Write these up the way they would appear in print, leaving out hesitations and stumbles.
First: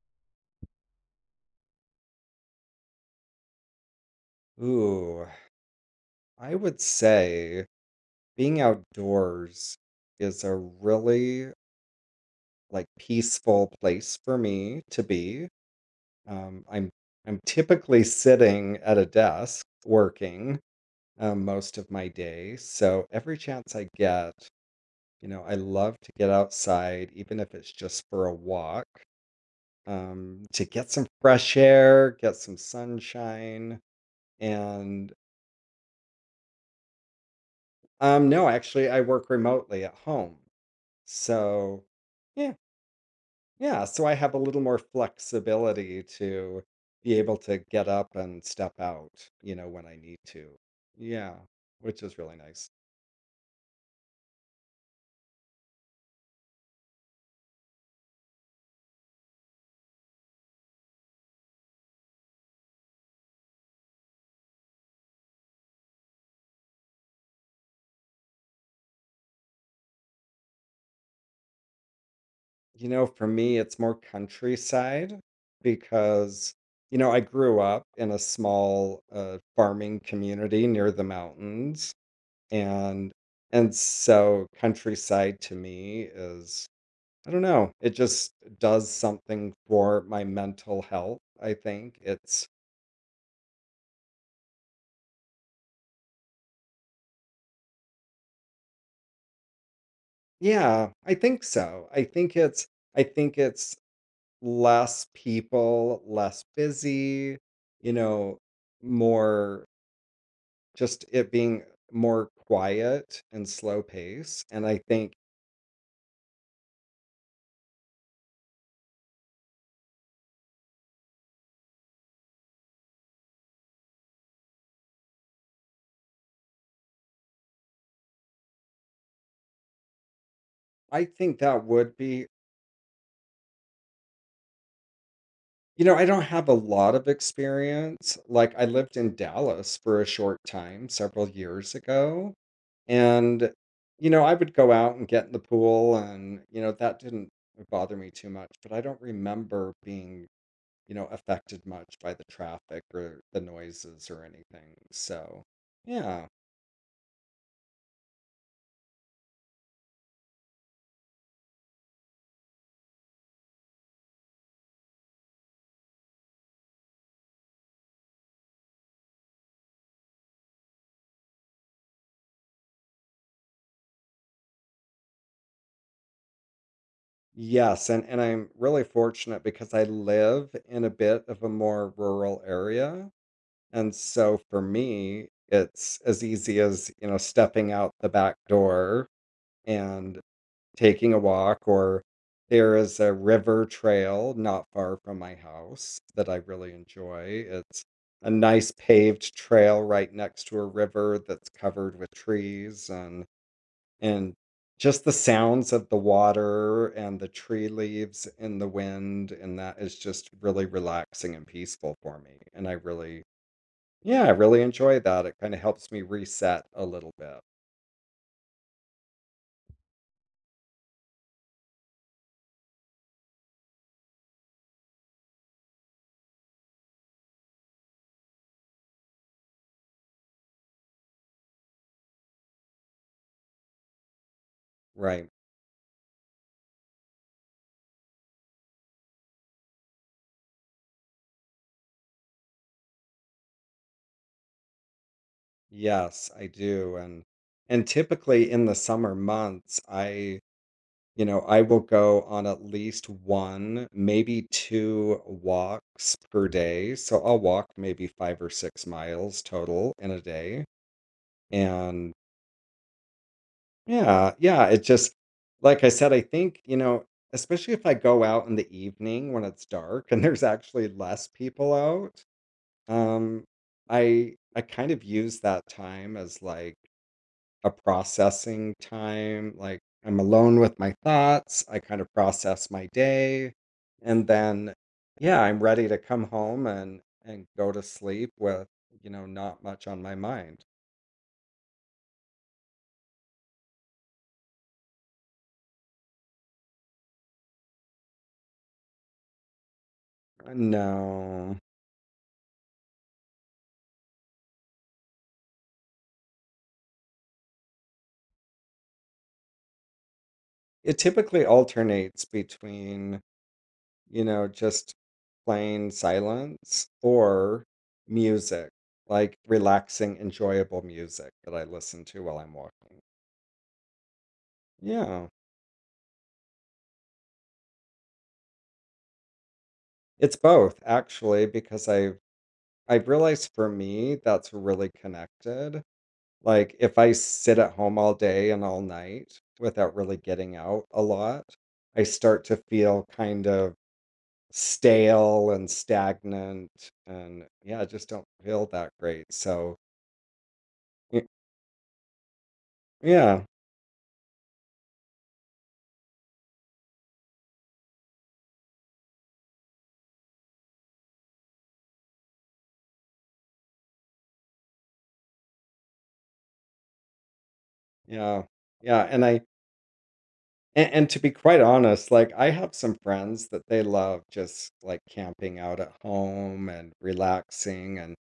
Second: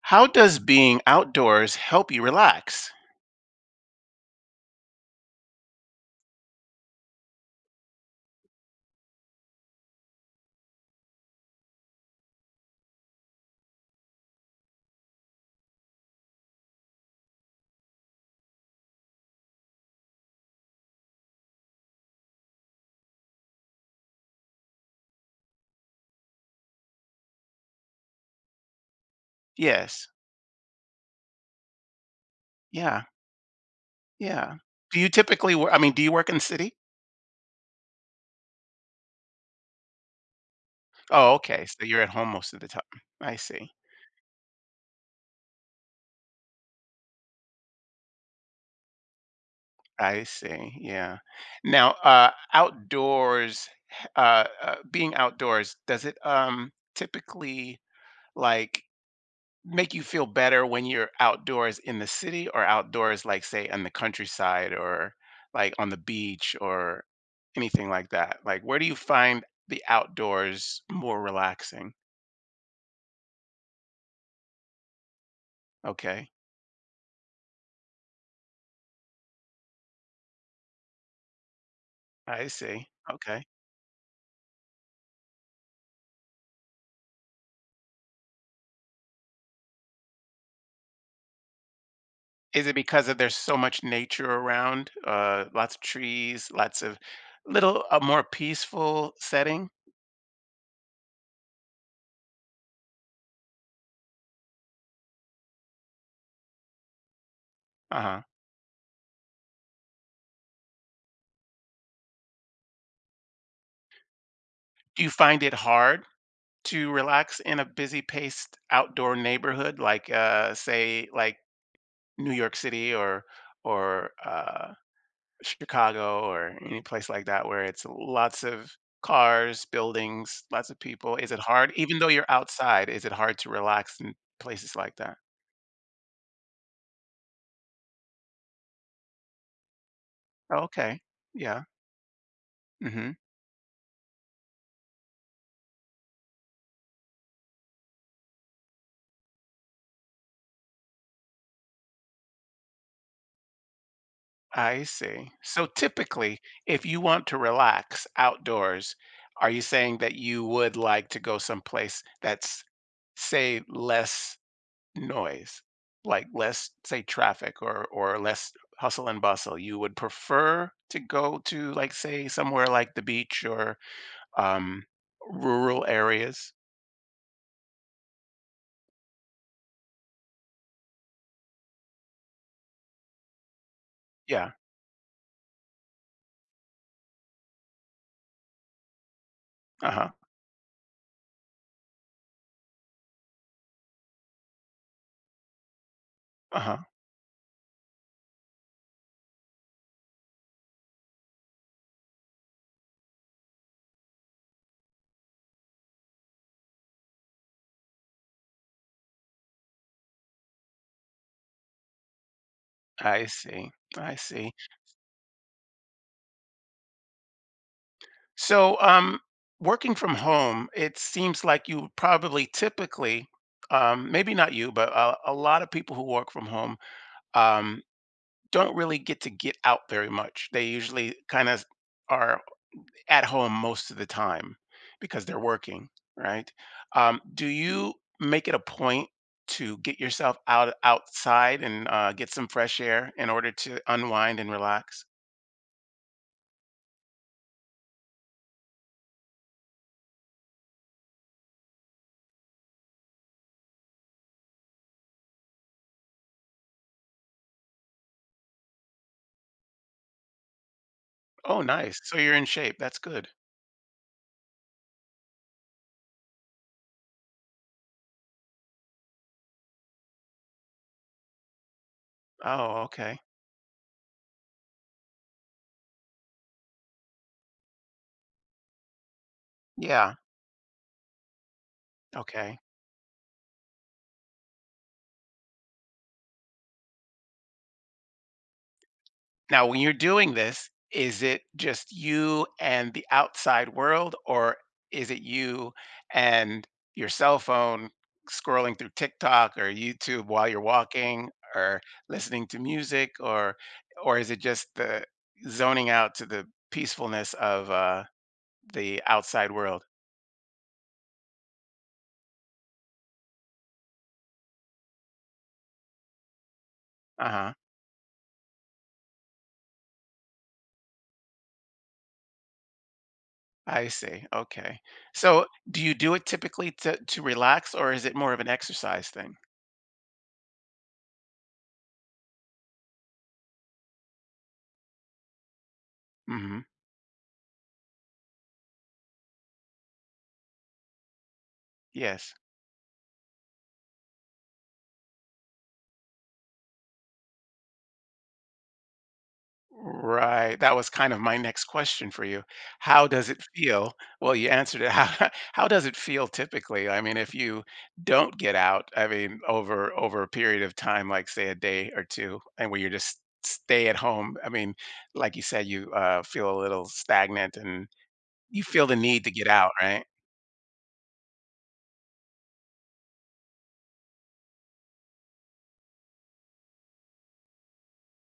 How does being outdoors help you relax? Ooh, I would say being outdoors is a really like peaceful place for me to be. Um, I'm I'm typically sitting at a desk working most of my day, so every chance I get, you know, I love to get outside, even if it's just for a walk, Yes. To get some fresh air, get some Yeah, sunshine, yeah. Do you and typically wo I mean, do you work in the city? No, actually, I work remotely at home. Oh, okay, So, so you're at home most yeah, of the time. I see, yeah. So I have a little more flexibility to be able to get up and step out, you know, when I need I to. see, yeah. Yeah, Now, which is really nice. outdoors, h being outdoors, does it, typically, like, make you feel better when you're outdoors in the city or outdoors like say on the countryside or like on the beach or anything like that, like where do you find the outdoors more relaxing? You know, for me, it's more countryside Okay. because, you know, I grew up in a small farming community near the mountains I see. and Okay. So countryside to me is I don't know. It just does something for my mental health, I think. It's Is it because of there's so much nature around, lots of trees, lots of, little a more peaceful setting? yeah, I think so. I think it's less people, less busy, you Uh-huh. know, more just it being more quiet and slow pace. And Do you find it hard to relax in a busy paced outdoor neighborhood, like say like New York City or Chicago or any place like that where it's lots of cars, buildings, lots of I people? Is it think that hard, would even though you're be. outside, is it hard to relax in places like that? You know, I don't have a lot of experience. Like, I lived in Dallas for a short time Okay, several yeah. years ago. Hmm. And, you know, I would go out and get in the pool, and, you know, that didn't bother me too much. But I don't remember being, you know, affected much by the traffic or the noises or anything. I see. So, So yeah. typically, if you want to relax outdoors, are you saying that you would like to go someplace that's, say, less noise, like less, say, traffic, or less hustle and bustle? You would prefer to go to, like, say, somewhere like the beach or um, rural areas? Yes. And I'm really fortunate because I live in a bit of a more rural area. And so Yeah. for me, it's as easy as, you know, stepping out the back door Uh-huh. and taking a walk, or there is a river trail not far from my house that I really Uh-huh. enjoy. It's a nice paved trail right next to a river that's covered with trees and and just the sounds of the water and the tree leaves in the wind, and that is just really relaxing and peaceful for me. And I really I see. I yeah, I see. really enjoy that. It kind of helps me reset a little bit. So, working from home, it seems like you probably typically, maybe not you, but a lot of people who work from home um, don't really get to get out very much. They usually kind of are at home most of the time because Right. they're working, right? Do you make it a point to get yourself outside and get some fresh air in order to unwind and relax? Yes, I do. And typically in the summer months, I, you know, I will go on at least one, maybe two walks per day. So I'll walk maybe 5 or 6 miles total in a day. Oh, nice. And So you're in shape. That's good. yeah, yeah, it just like I said, I think, you know, especially if I go out in the evening when it's dark and there's actually less people out. Oh, okay. Um, I kind of use that time as, like, a processing time, like, Yeah. I'm alone with my thoughts, I kind of Okay. process my day, and then, yeah, I'm ready to come home and go to sleep with, you know, not Now, when much you're on my doing mind. this, is it just you and the outside world, or is it you and your cell phone scrolling through TikTok or YouTube while you're walking, No. or listening to music, or is it just the zoning out to the peacefulness of, the outside world? It typically alternates between you know, just plain silence Uh huh. or music, like relaxing, enjoyable music that I listen to while I'm walking. I see. Okay. Yeah, So, do you do it typically to relax, or is it more of an exercise thing? it's both actually, because I've realized for me that's really connected. Hmm. Like if I sit at home all day and all night without really getting out a lot, I Yes. start to feel kind of stale and stagnant and yeah, I just don't feel that great. So Right, that was kind of y- my next question for you. How does it yeah. feel? Well, you answered it. How does it feel typically? I mean, if you don't get out, I mean, over a period of time, like say a day or two, and where you just stay at home, I mean, like you said, you, feel a little stagnant, and Yeah. you feel the Yeah, need and to I get out, right? and to be quite honest, like, I have some friends that they love just, like, camping out at home and relaxing, and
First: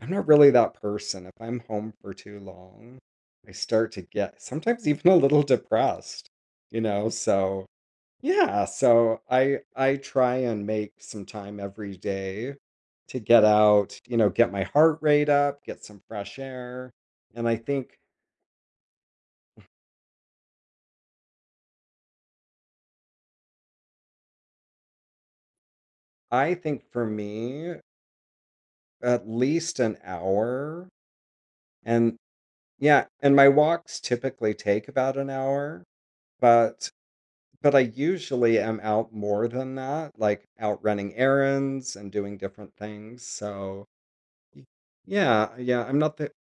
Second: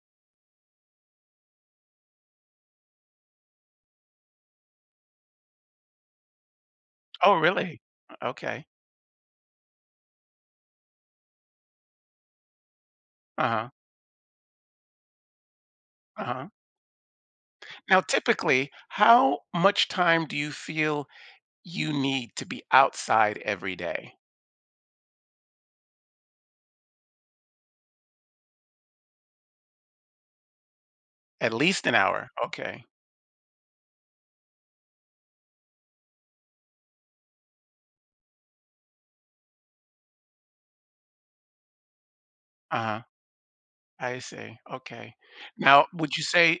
I'm not really that person. If I'm home for too long, I start to get sometimes even a little depressed, you know? Oh, So really? Okay. yeah, so I try and make some time every day to get Uh-huh. out, you know, get my heart rate up, get some fresh Uh-huh. air, and Now, typically, how much time do you feel you need to be outside every day? I think for me at least an hour, At least an and hour, okay. yeah, and my walks typically take about an hour, but I usually am out more than that, like out running errands and doing different Uh-huh, things, so I see, y okay. yeah, yeah, Now, I'm would not you the. say,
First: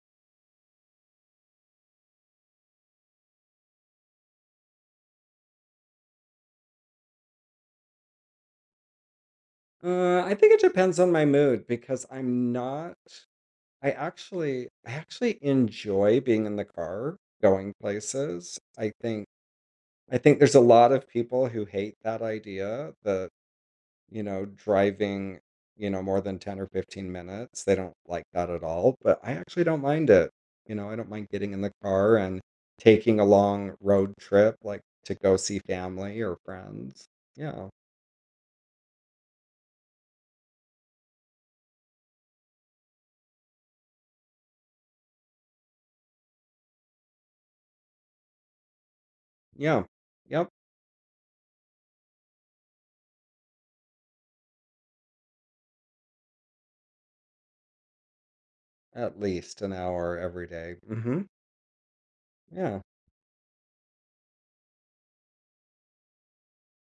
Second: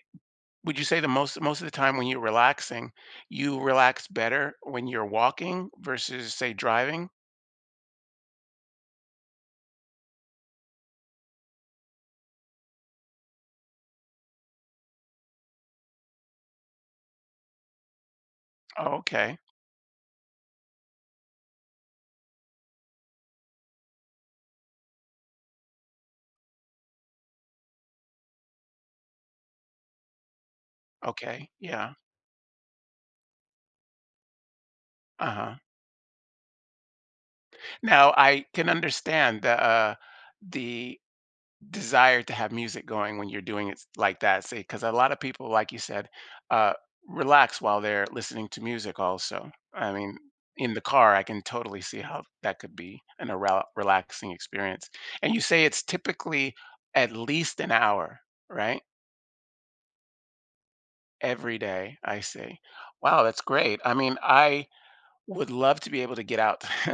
the most of the time when you're relaxing, you relax better when you're walking versus, say, driving? I think it depends on my mood because I'm not I actually enjoy being in the car, going places. Oh, okay, I think there's a lot of people who hate that idea that you know, driving, you know, more than 10 or 15 minutes. They don't like that at all, but I actually don't mind it. You know, I don't mind okay, getting in the yeah, car and taking a long road trip, like to go uh-huh. see family or friends. Yeah. Now I can understand the, the desire to have music going when you're doing it like that, see, because a lot of people, like you said, uh relax while they're listening to music also, Yeah. I mean, Yep. in the car I can totally see how that could be an a rel- relaxing experience. And you say it's typically at least an hour, right, At least an hour every day. Mm-hmm. every day. I see. Yeah. Wow, that's great. I mean, I would love to be able to get out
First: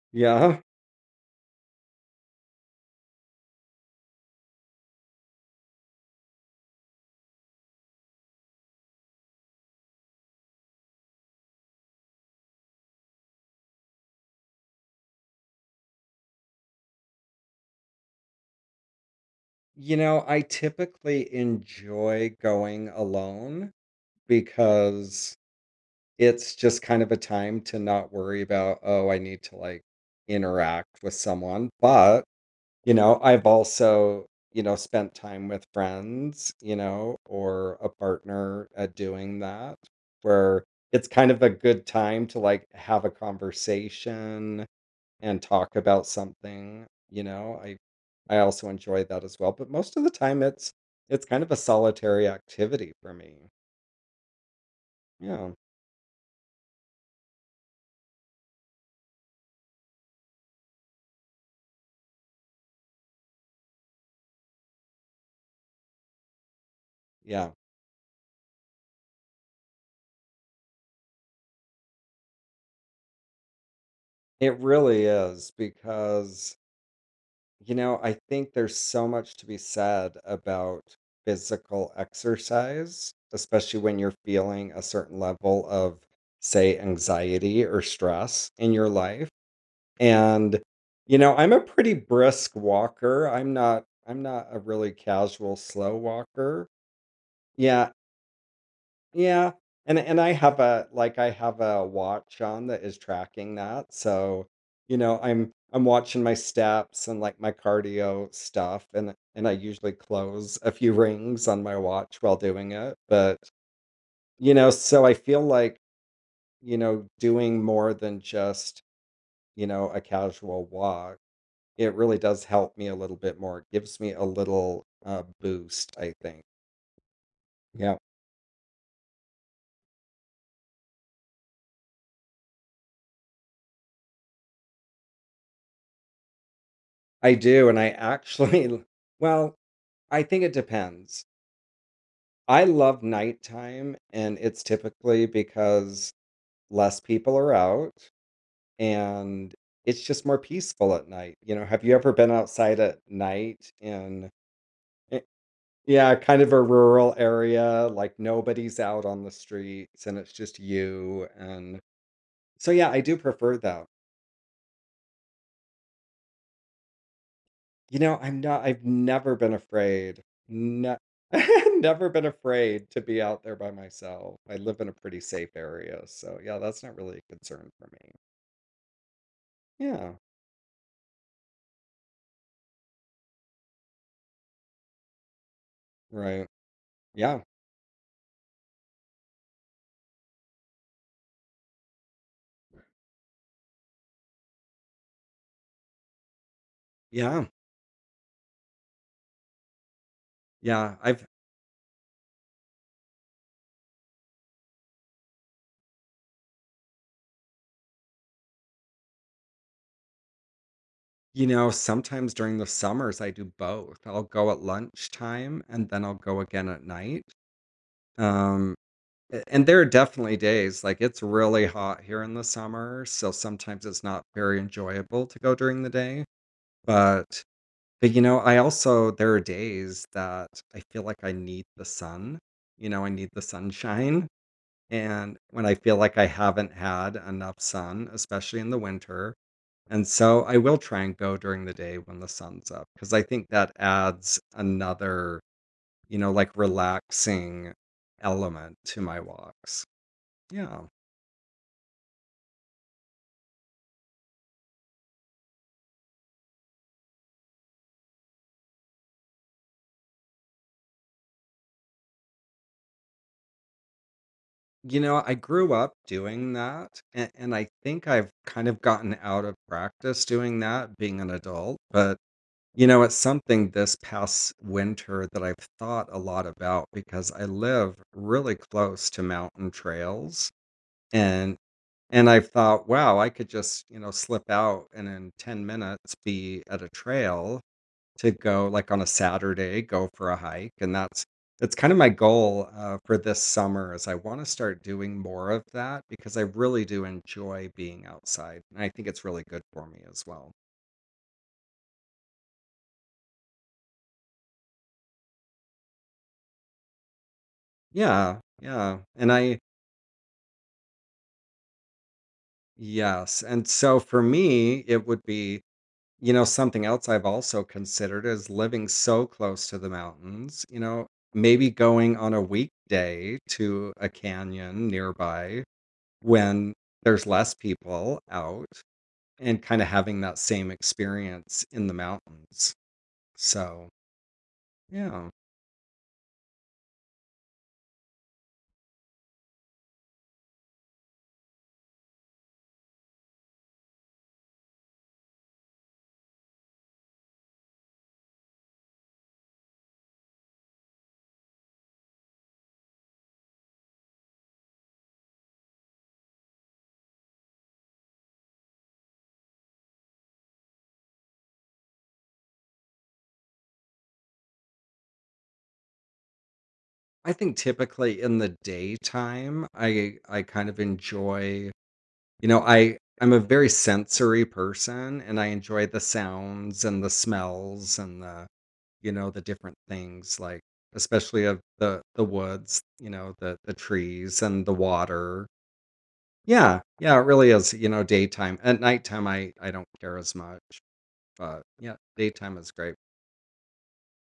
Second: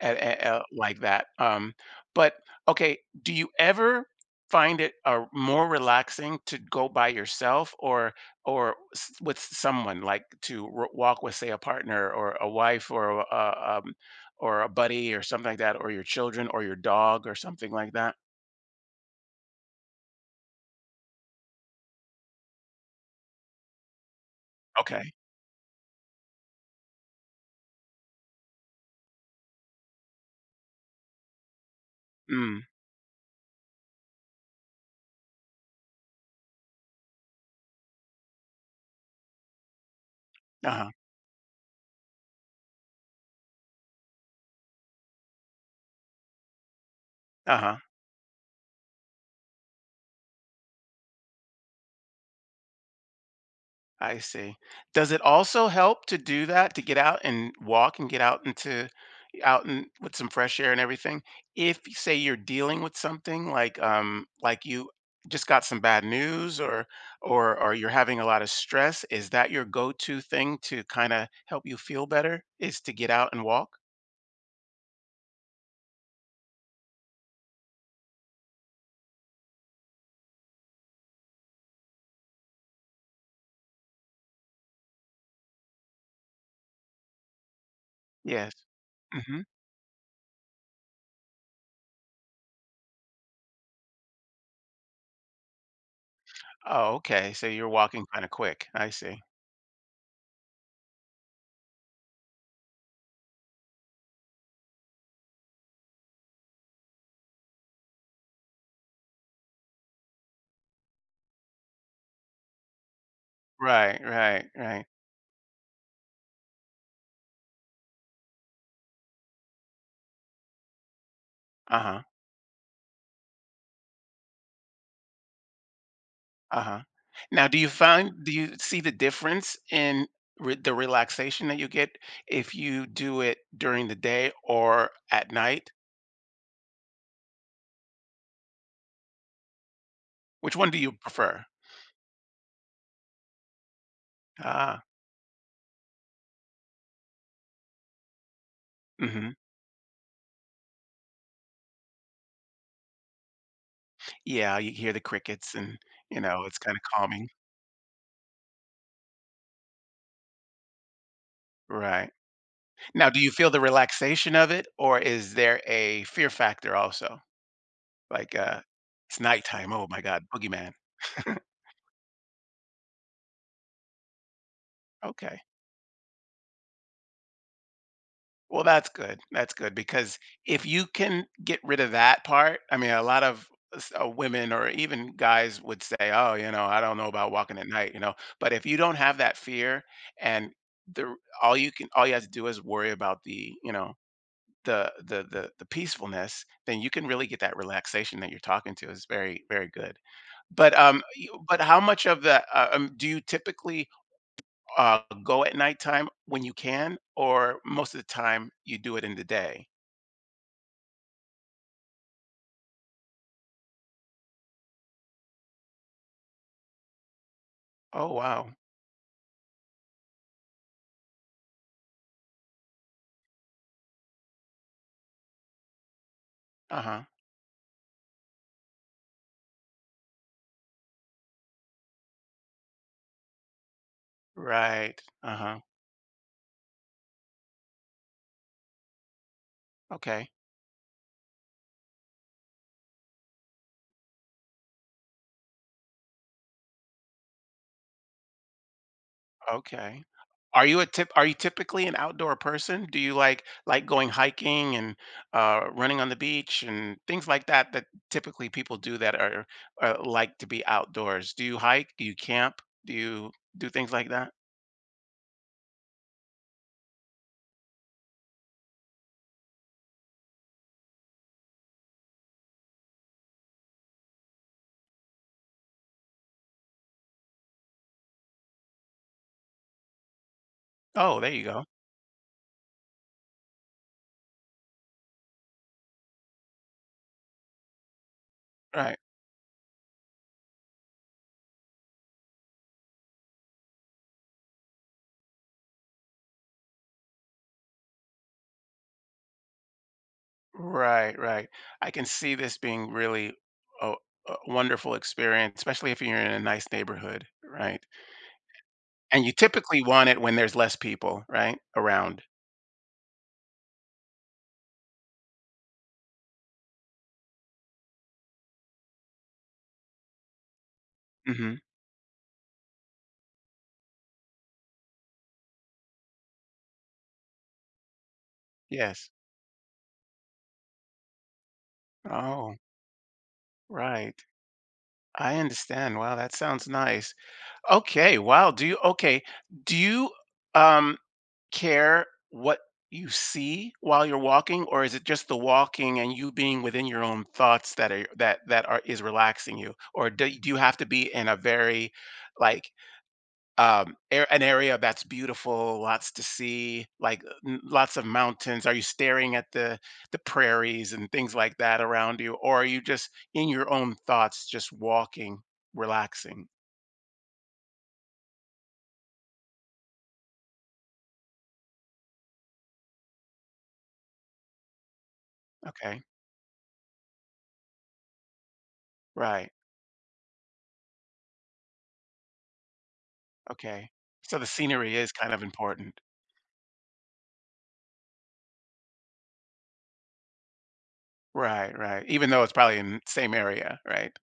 at Yeah. like that, but okay, do you ever find it, more relaxing to go by yourself, or s with someone, like, to r walk with, say, a partner or a wife or or a buddy or something like that, or your children or your dog or something like that? You know, I typically enjoy going alone Okay. because it's just kind of a time to not worry about, "Oh, I need to, like, interact with someone," but, Mm. you know, I've also, you know, spent time with friends, you know, or a partner at doing that, where Uh-huh. it's kind of a good time to, like, have a conversation and talk about something, you know? Uh-huh. I also enjoy that as well, but most of the time, it's kind of a solitary activity for me. I see. Does it Yeah. also help to do that, to get out and walk and get out into, out and with some fresh air and everything, if say you're dealing with something like, like you just got some bad news, or Yeah. or or you're having a lot of stress? Is that your go-to thing to kind of help you feel better, is to get out and walk? It really is because, you know, I think there's so much to be said about physical exercise, especially when you're feeling a certain level of, say, anxiety or stress Yes. in your life. Hmm. And, you know, I'm a pretty brisk walker. I'm not a really casual slow walker. Oh, okay. So you're Yeah, walking kind of quick. I see. yeah, and I have a like, I have a watch on that is tracking that, so, you know, I'm watching my steps and, like, my cardio stuff, and I usually close a few rings on my watch while doing it, but, Right, right, you know, right. so I feel like, you know, doing more than just, you know, a casual walk, it Uh-huh. really does help me a little bit more. It gives me a little, boost, I think. Uh-huh. Now, Yeah, do you see the difference in, re the relaxation that you get if you do it during the day or at night? I do, and I actually well, I think it Which one do you depends. prefer? I love nighttime, and it's Ah, typically because less people are out mhm. and it's just more peaceful at night. You know, have you ever been outside at night in, Yeah, you hear the eh, crickets and, yeah, you kind know, of it's a kinda rural calming. area, like nobody's out on the streets and it's just you? And Right. so, yeah, I Now, do do you feel prefer the that. relaxation of it, or is there a fear factor also? You know, Like, I've "It's never been nighttime, oh my afraid. god, boogeyman." No, never been afraid to be out there by myself. I live in a pretty Okay. safe area. So, yeah, that's not really a concern for me. Well, that's good. That's good Yeah, because if you can get rid of that part, I mean, a lot of women or even guys would say, "Oh, right. you know, I don't know about Yeah, walking at night.\" But if you don't have that fear, and the all you can all you have to do is worry about the, you know, the peacefulness, then you can really get yeah, that relaxation that you're talking to, is very very good. But yeah. um you- but how much of the do you typically, go at nighttime when you can, or most of the time you do it in the day? you know, sometimes during the summers I do both. I'll go at lunchtime and then I'll go again at night. Oh, wow. Um, and there are definitely days like it's really hot here in the summer, so sometimes it's not very enjoyable to go during the day. Uh-huh. But, you know, I also there are days that I feel like I need the sun. You know, I need the sunshine. Right. And Uh-huh. when I feel like I haven't had enough sun, especially in the winter. And Okay. so I will try and go during the day when the sun's up because I think that adds another, you know, like relaxing element to my walks. Okay. Are you Yeah. Typically an outdoor person? Do you like, going hiking and running on the beach and things like that, that typically people do, that are, like to be outdoors? Do you hike? Do you camp? Do you do things like that? You know, I grew up doing that. And I think I've kind of gotten out of practice doing that being an adult. But you know, it's something this past winter that I've thought a lot about because I live really close to mountain trails Oh, there you and go. I've thought, wow, I could just, you know, slip out and in 10 minutes be at a trail to go like Right. on a Saturday, go for a hike. And that's kind of my goal for this summer is I want to start doing more of that because I really do enjoy being outside. And I think it's really good for me as well. Right, right. I can see this being really a, a wonderful experience, especially if you're in a nice neighborhood, right? Yeah, yeah. And you And I typically want it when there's less people, right, around? yes, and so for me, it would be, you know, something else I've also considered is living so close to the mountains, you know, Mhm. maybe going on a weekday to a canyon nearby when there's less people out Yes. and kind of having that same experience in the Oh, mountains. So, right. yeah. I understand. Wow, that sounds nice. Okay, wow, do you, okay, do you, um, care what you see while you're walking, or is it just the walking and you being within your own thoughts that are, is relaxing you? Or do you have to be in a very, like, an area that's beautiful, lots to see, like lots of mountains? Are you staring at the prairies and things like that around you, or are you just in your own thoughts, just walking, relaxing? I think typically in the daytime, I kind of enjoy. You know, I'm a very sensory person and I enjoy the Okay. sounds and the smells and the, you know, the Right. different things like especially of the woods, you know, the Okay, so trees the and the scenery is kind of water. important. Yeah. Yeah, it really is, you know, daytime. At nighttime I don't care as much, but Right. yeah, Right, even though it's daytime is probably in great. the same area, right?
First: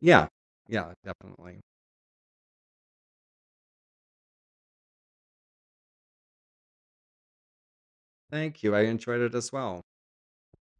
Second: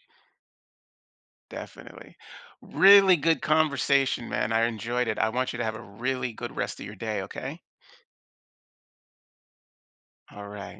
Yeah. Yeah, definitely. Definitely. Really good conversation, man. I enjoyed it. I want you to have a really good rest of your day, okay? Thank you. I enjoyed it as well. All right.